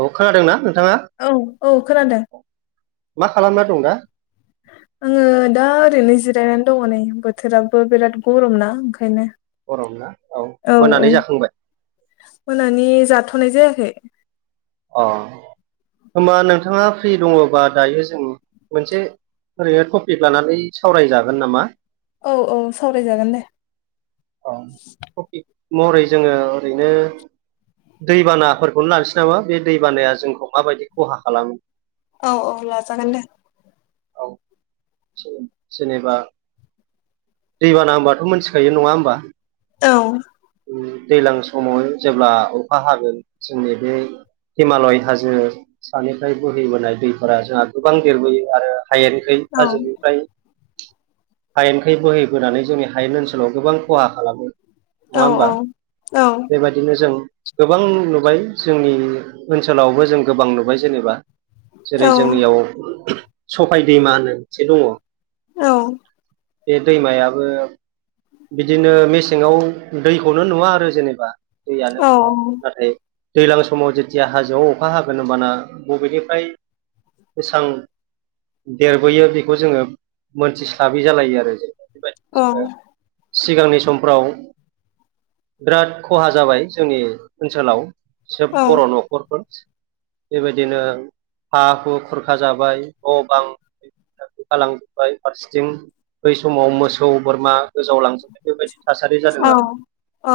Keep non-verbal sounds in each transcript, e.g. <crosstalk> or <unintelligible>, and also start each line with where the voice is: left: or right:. right: औ खोनादोंना नोंथाङा
left: औ औ खोनादों।
right: मा खालामना दं दा?
left: आंङो दा ओरैनो जिरायनानै दंङो नै बोथोराबो बिराद गरम ना ओंखायनो।
right: गरम ना
left: औ औ
right: मोनानि जाखांबाय
left: मोनानि जाथ नायजायाखै
right: अ होनबा नोंथांङा फ्रि दंङोबा दायो जों मोनसे ओरैनो टपिक लानानै सावरायजागोन नामा?
left: औ औ सावरायजागोन दे।
right: औ टपिक महरै जोंङो ओरैनो दैबानाफोरखौनो लानोसै नामा? बे दैबानाया जोंखौ माबायदि खहा खालामो।
left: औ औ लाजागोन दे
right: औ जेनेबा दैबाना होनबाथ' मिथिखायो नंङा होनोमबा
left: औ
right: दैज्लां समाव जेब्ला अखा हागोन जोंनि बे हिमालय हाजो सानिफ्राय बोहैबोनाय दैफोरा जोंहा गोबां देरबोयो आरो हायओखै
left: औ
right: हाजोनिफ्राय हायेनखै बोहैबोनानै जोंनि हायेन ओनसोलाव गोबां खहा खालामो नंङा
left: औ
right: होमबा
left: औ
right: बेबायदिनो जों गोबां नुबाय जोंनि ओनसोलावबो जों गोबां नुबाय जेनेबा
left: औ
right: जेरै जोंनियाव सफाय दैमा होनो मोनसे दंङो
left: औ
right: बे दैमायाबो बिदिनो मेसेङाव दैखौनो नुवा आरो जेनेबा दैयानो
left: औ
right: गैया नाथाय दैलां समाव जेथिया हाजोआव अखा हागोन होमबाना बबेनिफ्राय गोसां देरबोयो बेखौ जोङो मोनथिस्लाबै जालायो आरो बेबायदिनो
left: अ
right: जोङो सिगांनि समफ्राव बिराद खहा जाबाय जोंनि ओनसोलाव सोब
left: औ
right: बर' न'खरफोर बेबायदिनो हा हु खरखा जाबाय न' बां गालांजोबबाय फारसेथिं बै समाव मोसौ बोरमा गोजावलांजोबनाय बेबायदि थासारि जादों आरो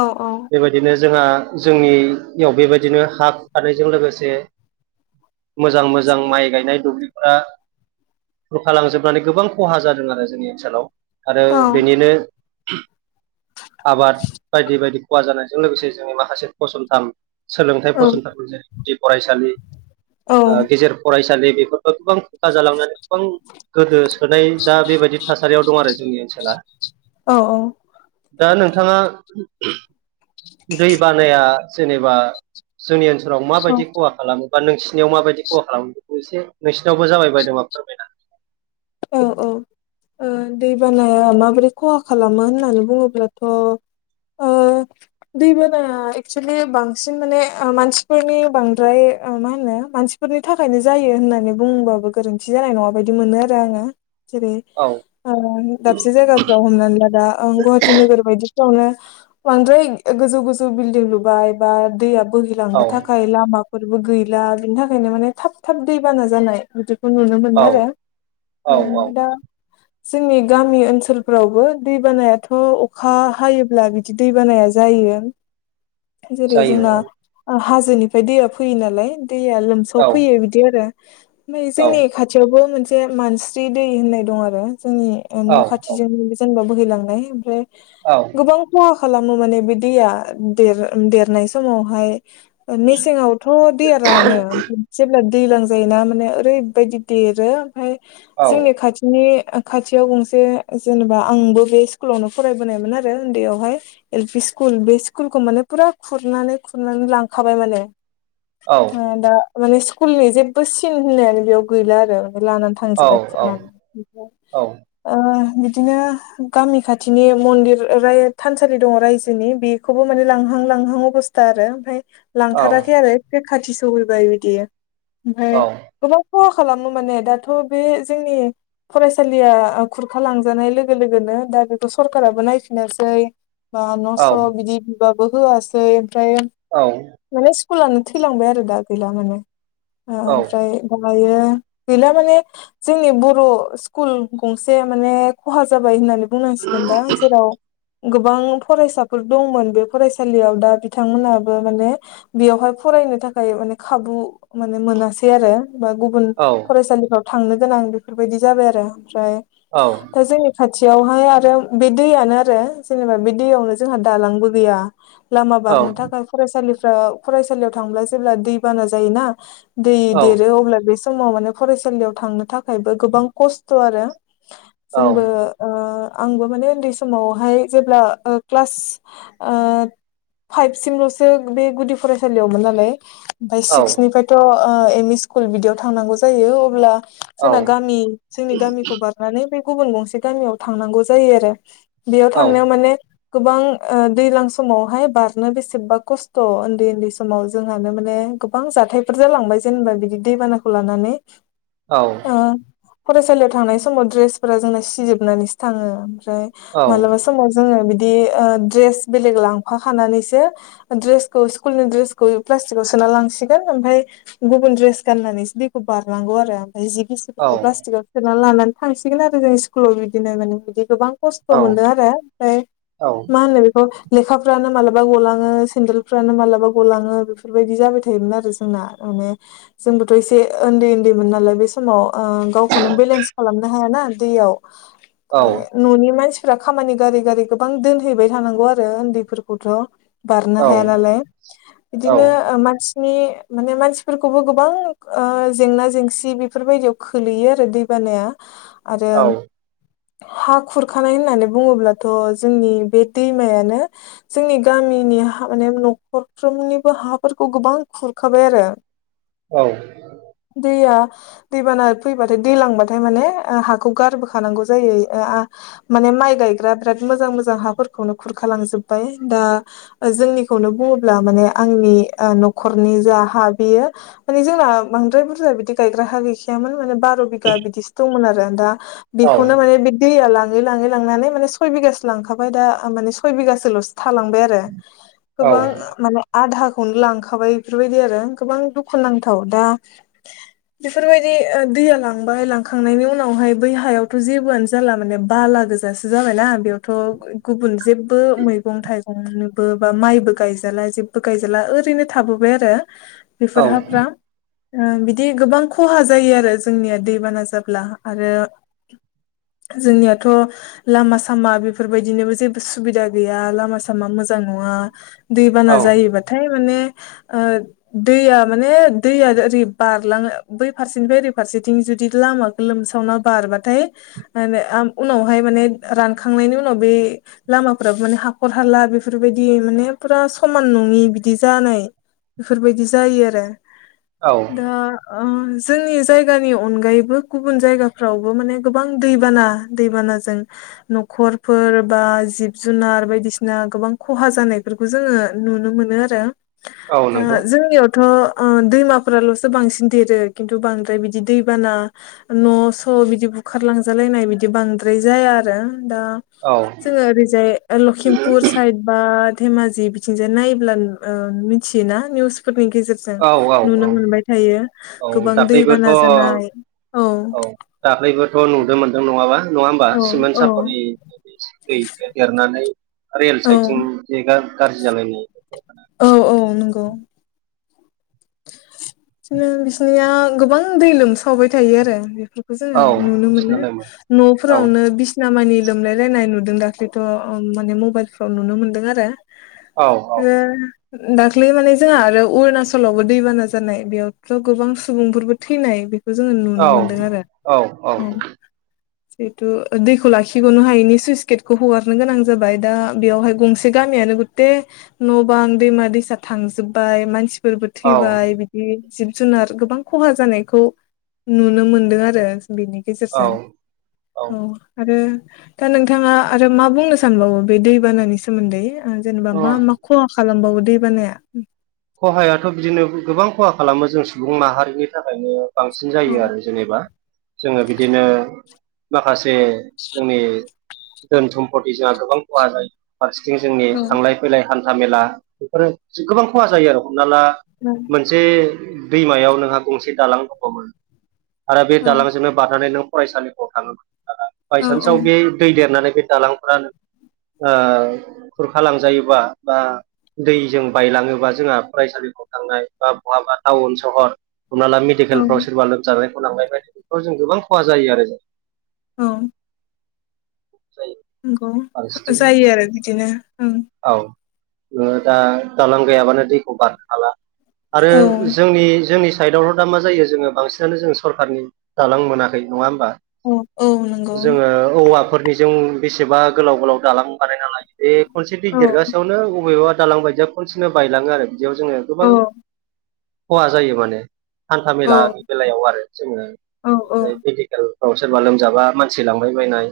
left: औ औ
right: बेबायदिनो जोंहा जोंनियाव बेबायदिनो हा खु खारनायजों लोगोसे मोजां मोजां माइ गायनाय दुब्लिफोरा खुरखा लांजोबनानै गोबां खहा जादों आरो जोंनि ओनसोलाव आरो
left: औ
right: बेनिनो आबाद बायदि बायदि खहा जानायजों लोगोसे जोंनि माखासे फसंथान सोलोंथाइ फसंथानफोर जायो फरायसालि गेजेर फरायसालि बेफोरफोरखौ गोबां खथ जालांनानै गोबां गोदो सोनाय दा बेबायदि थासारियाव दं आरो जोंनि ओनसोला
left: औ
right: जानो नोंथाङा दै बानाया जेनेबा जोंनि ओनसो आव
left: औ
right: माबायदि खहा खालामो बा नोंसिनियाव माबायदि खहा खालामो बेखौ एसे नोंसिनावबो जाबाय बाय नामा फोरमायना
left: औ औ ओ दै बानाया माबोरै खहा खालामो होननानै बुङोब्लाथ' ओ दैबाना एक्सुेलि बांसिन माने मानसिफोरनि बांद्राय ओ मा होनो मानसिफोरनि थाखायनो जायो होननानै बुंबाबो गोरोन्थि जानाय नङा बायदि मोनो आरो <unintelligible> जेरै
right: औ
left: दाबसे जायगाफ्राव हमनानै ला दा गुवाहाटि नोगोर बायदिफ्रावनो बांद्राय गोजौ गोजौ बिल्डिं लुबाय बा दैया
right: औ
left: बोहैलांनो थाखाय लामा बबो गैला बिनि थाखायनो माने थाब थाब दैबाना जानाय बिदिखौ नुनो
right: औ
left: मोनो आरो औ आदा
right: <inaudible>
left: जोंनि गामि ओनसोलफोरावबो दैबानायाथ' अखा हायोब्ला बिदि दैबानाया जायो
right: <inaudible> जायो
left: जेरै-जोंना हाजोनिफ्राय दैया फैयो नालाय दैया
right: औ
left: लोमसाव फैयो बिदि आरो ओमफ्राय जोंनि खाथियावबो मोनसे मानस्रि दै होननाय दं आरो जोंनि
right: औ
left: न' खाथिजोंनो जेनेबा बोहैलांनाय ओमफ्राय
right: औ
left: गोबां फहा खालामो माने बिदिया देर देरनाय समावहाय मेसेङावथ' दैयानो लानो जेब्ला दैजलां जायोना माने ओरैबायदि देरो ओमफ्राय
right: औ
left: जोंनि खाथिनि खाथियाव गंसे जेनेबा आंबो बे स्कुलावनो फरायबोनायमोन आरो उन्दैयावहाय एल पि स्कुल बे स्कुलखौ माने फुरा खुरनानै खुरनानै लांखाबाय माने
right: औ
left: ओ दा माने स्कुलनि जेबो सिन होननायानो बेयाव गैला आरो। लानानै
right: औ
left: थांजोबबाय
right: औ
left: खुरनानै ओ
right: औ
left: बिदिनो गामि खाथिनि मन्दिर राय थानसालि दङ रायजोनि बेखौबो माने लां हां लांहां अबस्था आरो ओमफ्राय लांथाराखै आरो ए खाथि सहैबाय बिदि ओमफाय
right: औ
left: गोबां खहा खालाम माने दाथ' बे जोंनि फरायसालिया खुरखा लांजानाय लोगो लोगोनो दा बेखौ सरकारा बो नायफिनोसै। बा
right: औ
left: न' स'
right: औ औ
left: बिदि बिबाबो होआसै ओमफ्राय
right: औ
left: माने स्कुलानो थैलांबाय आरो दा गैला माने
right: औ
left: ओमफ्राय ओ दायो गैला माने जोंनि बर' स्कुल गंसे माने खहा जाबाय होननानै बुंनांसिगोन दा जेराव गोबां फरायसाफोर दंमोन बे फरायसालियाव दा बिथांमोनाबो माने बेयावहाय फरायनो थाखाय माने खाबु माने मोनासै आरो बा गुबुन
right: औ
left: आव थांनो गोनां बेफोरबायदि जाबाय आरो ओमफ्राय दा जोंनि खा थियावहाय आरो बे दैयानो आरो जेनेबा बे दैयावनो जोंहा दालांबो गैया। लामा बारनो थाखाय फरायसालिफ्रा फरायसालियाव थांब्ला जेब्ला दै बाना जायोना दै देरो अब्ला बे समाव माने फरायसालियाव थांनो थाखायबो गोबां कस्त' आरो। जोंबो ओ आंबो माने उन्दै समावहाय जेब्ला ओ क्लास ओ फाइभ सिमल'सो बे गुदि फरायसालियावमोन नालाय ओमफ्राय six निफ्रायथ' O M E school बिदियाव थांनांगौ जायो अब्ला जोंना गामि जोंनि गामिखौ बारनानै बे गुबुन गंसे गामियाव थांनांगौ जायो आरो। बेयाव थांनायाव माने गोबां ओ दैलां समावहाय बारनो बेसेबा कस्त' उन्दै उन्दै समाव जोंहानो माने गोबां जाथायफोर जालांबाय जेनेबा बिदि दैबानाखौ लानानै।
right: औ।
left: ओ फरायसालियाव थांनाय समाव दड्रेसफोरा जोंना सिजोबनानैसो थाङो। ओमफ्राय मालाबा समाव जोङो बि दि ओ‌ द्रेस बेलेग लांफाखानानैसो द्रेसखौ स्कुलनि द्रेसखौ प्लास्टिकआव सोना लांसिगोन ओमफ्राय गुबुन द्रेस गाननानैसो दैखौ बारनांगौ आरो ओमफ्राय जि गिसिफोरखौ प्लास्टिकआव सो ना लानानै थांसिगोन आरो जों स्कुलाव बिदिनो माने बिदि गोबां खस्थ' मोनदों आरो ओमफ्राय मा होनो बेखौ लेखाफ्रानो मालाबा गलाङो सेन्देलफ्रानो मालाबा गलाङो बेफोरबायदि जाबाय थायोमोन आरो जोंना माने जोंबोथ' एसे ओन्दै ओन्दैमोन नालाय बे समाव ओ गावखौनो बेलेन्स खालामनो हायाना दैयाव फ्राय ननि मनसि फोरा खामानि गारै गारै गोबां दोनहैबाय थानांगौ आरो ओन्दैफोरखौथ'। बारनो हाया नालाय बिदिनो ओ मानसिनि माने मानसिफोरखौबो गोबां ओ जेंना जेंसि बेफोरबायदियाव खोलैयो आरो दैबानाया। आरो
right: औ
left: हा खुरखानाय होननानै बुङोब्लाथ' जोंनि बे दैमायानो जोंनि गामिनि माने हा नख'रफ्रोमनिबो हाफोरखौ गोबां खुरखाबाय आरो।
right: औ औ
left: दैया दैबाना फैबाथाय दैलांबाथाय माने हाखौ गारबोखानांगौ जायो ओ माने माइ गायग्रा बिराद मोजां मोजां हाफोरखौनो खुरखालांजोबबाय दा जोंनि खौनो बुङोब्ला माने आंनि ओ नख'रनि जा हा बियो माने जोंना बांद्राय बुरजा बिदि गायग्रा हा गैखायामोन माने बार' बिगा बिदिसो दंमोन आरो दा
right: औ
left: बेखौनो माने बि दैया लां ङै-लाङै लांनानै माने सय बिगासो लांखाबाय दा माने सय बिगाासोल'सो थालांबाय आरो गोबां माने आधाखौनो लांखाबाय बेफोरबायदि आरो गोबां दुखु नांथाव दा बेफोरबायदि दैया लांबाय लांखांनायनि उनावहाय बै हायावथ' जेबोआनो जाला माने बाला गोजासो जाबायना बेयावथ' गुबुन जेबो मैगं थाइगं नोबो बा माइबो गायजाला जेबबो गायजाला ओरैनो थाबोबाय आरो
right: औ।
left: उ बिदि गोबां खहा जायो आरो जोंनिया दैबाना जाब्ला आरो जोंनियाथ' लामा सामा बेफोरबायदिनोबो जेबो सुबिदा गैया लामा सामा मोजां नङा दै
right: औ
left: बाना जथाय माने ओ दैया माने दैया ओरै बारलाङो बै फारसेनिफ्राय ओरै फारसेथिं जुदि लामाखौ लोमसावना बारो ब्लाथाय आ बे आ उनावहाय माने रानखांनायनि उनाव बे लामाफोरावबो माने हाखर हाला बेफोरबायदि माने फुरा समान नङि बिदि जानाय बेफोरबायदि जायो आ रो
right: औ
left: दा उम जोंनि जायगानि अनगायैबो गुबुन जायगाफ्रावबो माने गोबां दैबाना दैबाना जों न'खरफोर बा जिब जुनार बायदिसिना गोबां खहा जानायफोरखौ जोङो नुनो मोनो आरो
right: औ
left: ओ
right: नंगौ
left: जोंनियाव थ' ओ दैमाफोराल'सो बांसिन देरो खिन्थु बांद्राय बिदि दैबाना न' स' बिदि बुखार लांजालायनाय बिदि बांद्राय जाया आरो दा
right: औ
left: जोङो ओरैजाय लखिमपुर साइद बा धेमाजि बिथिंजाय नायोब्ल ओ मिथियोना निउसफोरनि गेजेरजों
right: औ औ
left: नुनो
right: औ
left: मोनबाय थायो
right: औ
left: गोबां
right: दाख्लैबोथ'
left: दैबाना जानाय औ
right: दाख्लैबो थ' नुदों मोनदों नङाबा नङा होमबा
left: औ
right: सिमेन्ट
left: औ
right: सापरि <unintelligible> देरनानै रेल
left: औ
right: साइथिं जेगा गाज्रि जालायनाय।
left: औ औ नंगौ। बिसनो बिसिनिया गोबां दै लोमसावबाय थायो आरो बेफोरखौ जोङो
right: औ
left: नुनो
right: बिसिना
left: मोनो।
right: लायमोन औ
left: न'फोरावनो बिसि नामानि लोमलायलायनाय नुदों दाख्ललिथ' ओ माने मबाइलफ्राव नुनो मोनदों आरो
right: औ
left: <unintelligible> दाख्लि माने जोंहा आरो अरुणाचलावबो दैबाना जानाय बेयावथ' गोबां सुबुंफोरबो थैनाय बे खो जोङो
right: औ
left: नुनो मोनदों आरो
right: औ
left: औ। जिहेथु दैखौ लाखिगनो हायैनि सुइस गेटखौ हगारनो गोनां जाबाय दा बेयावहाय गंसे गामिया नों गते न' गोबां दैमा दैसा थांजोबबाय मानसिफोरबो थैबाय बिदि जिब जुनार गोबां खहा जानायखौ नुनो मोनदो आरो बेनि
right: औ
left: गेजेरजों औ आरो दा नोंथाङा आरो मा बुंनो सानबावो? बे दैबानानि सोमोन्दै जेनेबा
right: अ
left: मा मा ख हा खालामबावो दैे बानाया।
right: खहायाथ' बिदिनो गोबां खहा खालामो जों सुबुं माहारिनि थाखायनो बांसिन
left: औ
right: जायो आरो जेनेबा जोङो बिदिनो माखा से जोंनि धोन सम्पति जोंहा गोबां खहा जायो। फारसेथिं जोंनि
left: औ
right: थांलाय फैलाय हान्था मेला बेफोरो गोबां खहा जायो आरो हमना ला मोनसे दैमायाव नोंहा गंसे दालां दङमोन। आरो बे
left: औ
right: दालांजोंनो बारनानै नों फरायसालिफ्राव थाङो मोन।
left: औ
right: बायसान्सआव बे दै देरनानै बे दालांफोरानो ओ खुरखा लांजायोबा बा दैजों बायलाङो बा जोंहा फरायसालिफ्राव थांनाय बा बहाबा टाउन सहर हमना ला
left: औ
right: मेडिकेलफ्राव सोरबा लोमजाबाय लांलाबाय हजों गोबां खहा जायो आरो जों
left: औ।
right: जायो
left: नंगौ
right: फारसेथिं
left: जायो आरो बिदिनो। ओं
right: औ नोङो दा दालां गैयाबानो दैखौ बारनो हाला आरो
left: औ
right: जोंनि जोंनि साइदावल' दा मा जायो जोङो बांसिनानो जों सरखारनि दालां मोनाखै नङा होमबा?
left: औ औ नंगौ
right: जोङो औवाफोरनिजों बेसेबा गोलाव गोलाव दालां बानायना लायो। बे खनसे दै
left: औ
right: देरगासेयावनो अबेबा दालां बायदिया खनसेनो बायलाङो आरो। बेयाव जोङो गोबां
left: औ
right: खहा जायो माने हान्था
left: औ
right: मेलानि बेलायाव आरो जोङो ओमफ्राय मेडिकेल आव सोरबा लोमजाबा मानसि लांबाय बायनाय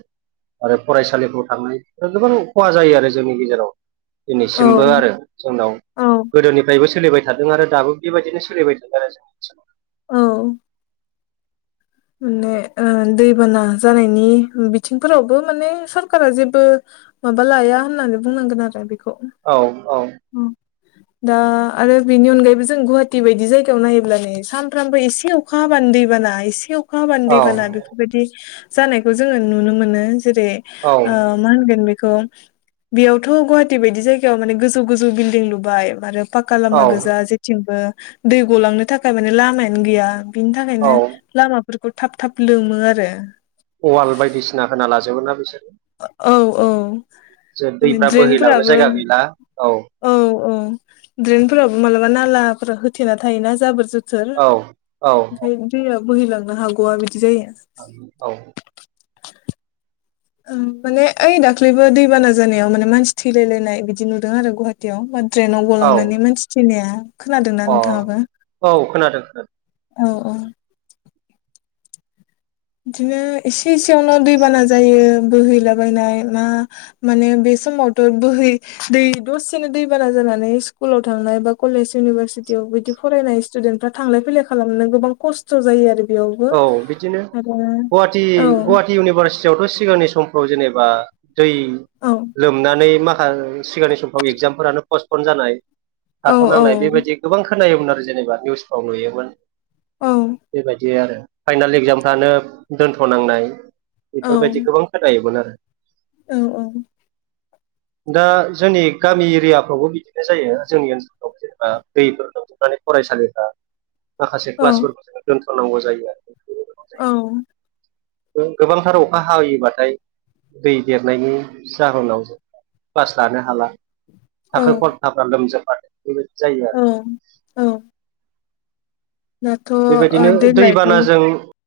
right: आरो फरायसालिफ्राव थांनाय गोबां खहा जायो आरो। जोंनि गेजेराव
left: औ
right: दिनैसिमबो आरो जोंनाव
left: औ
right: गोदोनिफ्रायबो सोलिबाय थादों आरो दाबो बेबायदिनो सोलिबाय थादों आरो जोंनि ओनसोलाव
left: औ। माने ओ दैबाना जानायनि बिथिंफोरावबो माने सरखारा जेबो माबा लाया होननानै बुंनांगोन आरो बेखौ
right: औ औ।
left: दा आरो बेनि अनगायैबो जों गुवाहाटि बायदि जायगायाव नायोब्ला नै सानफ्रामबो एसे अखा हाबा नो दै बाना एसे अखा हाबा
right: औ
left: दैबाना बेफोरबायदि जानायखौ जोङो नुनो मोनो। जेरै
right: औ
left: आ मा होनगोन बेखौ खौ बेयावथ' गुवाहाटि बायदि जायगायाव माने गोजौ गोजौ बिल्डिं लुबाय आरो फाक्का
right: औ
left: लामा गोजा जेथिंबो दै गलांनो थाखाय माने लामायानो गैया। बिनि
right: औ
left: थाखायनो लामाफोरखौ थाब थाब लोमो आरो।
right: अवाल बायदिसिना होना लाजोबो ना बिसोर।
left: औ औ।
right: जे दैफ्रा बोहैलांनो जायगा गैला, औ।
left: ओम ड्रेनफोरावबो मालाबा नालाफोरा होथेना थायोना जाबोर जोथो थोर,
right: औ औ
left: ओमफ्राय दैया बोहैलांनो हागौआ बे
right: औ।
left: ओ माने ओइ दाख्लैबो दैबाना जानायाव माने मानसि थैलायलायनाय बिदि नुदों आरो गुवाहाटियाव द्रेनाव
right: औ
left: गलांनानै मानसि थैनाया। खोनादोंना
right: अ
left: नोंथाङाबो
right: औ खोनादों।
left: औ औ। बिदिनो एसे एसेयावनो दैबाना जायो बोहैलाबायनाय ना माने बे समावथ' बोहै दै दसेनो दैबाना जानानै स्कुलाव थांनाय बा कलेज इउनिभारसिटियाव बिदि फरायनाय स्टुदेनफोरा थांलाय फैलाय खालामनो गोबां खस्थ' जायो आरो बेयावबो आरो
right: गवाटि
left: औ
right: गवाटी इउनिभारसिटियावथ' सिगांनि समफ्राव जेनेबा दै
left: औ
right: लोमनानै माखा सिगांनि समफ्राव एगजामफोरानो पस्टपन जानाय
left: औ
right: थाथ'नांनाय बेबायदि गोबां खोनायोमोन आरो जेनेबा निउसफ्राव नुयोमोन।
left: औ
right: बेबायदि आरो फाइनाल एक्जामफ्रानो दोनथ'नांनाय
left: औ
right: बेफोरबायदि गोबां खोथायोमोन आरो।
left: औ औ।
right: दा जोंनि गामि एरियाफ्रावबो बिदिनो जायो जोंनि ओनसोलफ्रावबो जेनबा दैफोर लोमजोबनानै फरायसालिफ्रा माखासे
left: औ
right: क्लासफोरखौ जोङो दोनथ' नांगौ जायो आरो बे
left: औ।
right: गो-गोबांथार अखा हायोबाथाय दै देरनायनि जाहोनाव क्लास लानो हाला थाखो
left: औ
right: खन्थाफ्रा लोमजोबबाय बेबादि जायो आरो।
left: औ औ दाथ' ओ
right: बेबायदिनो
left: देग्लायथ'
right: दैबानाजों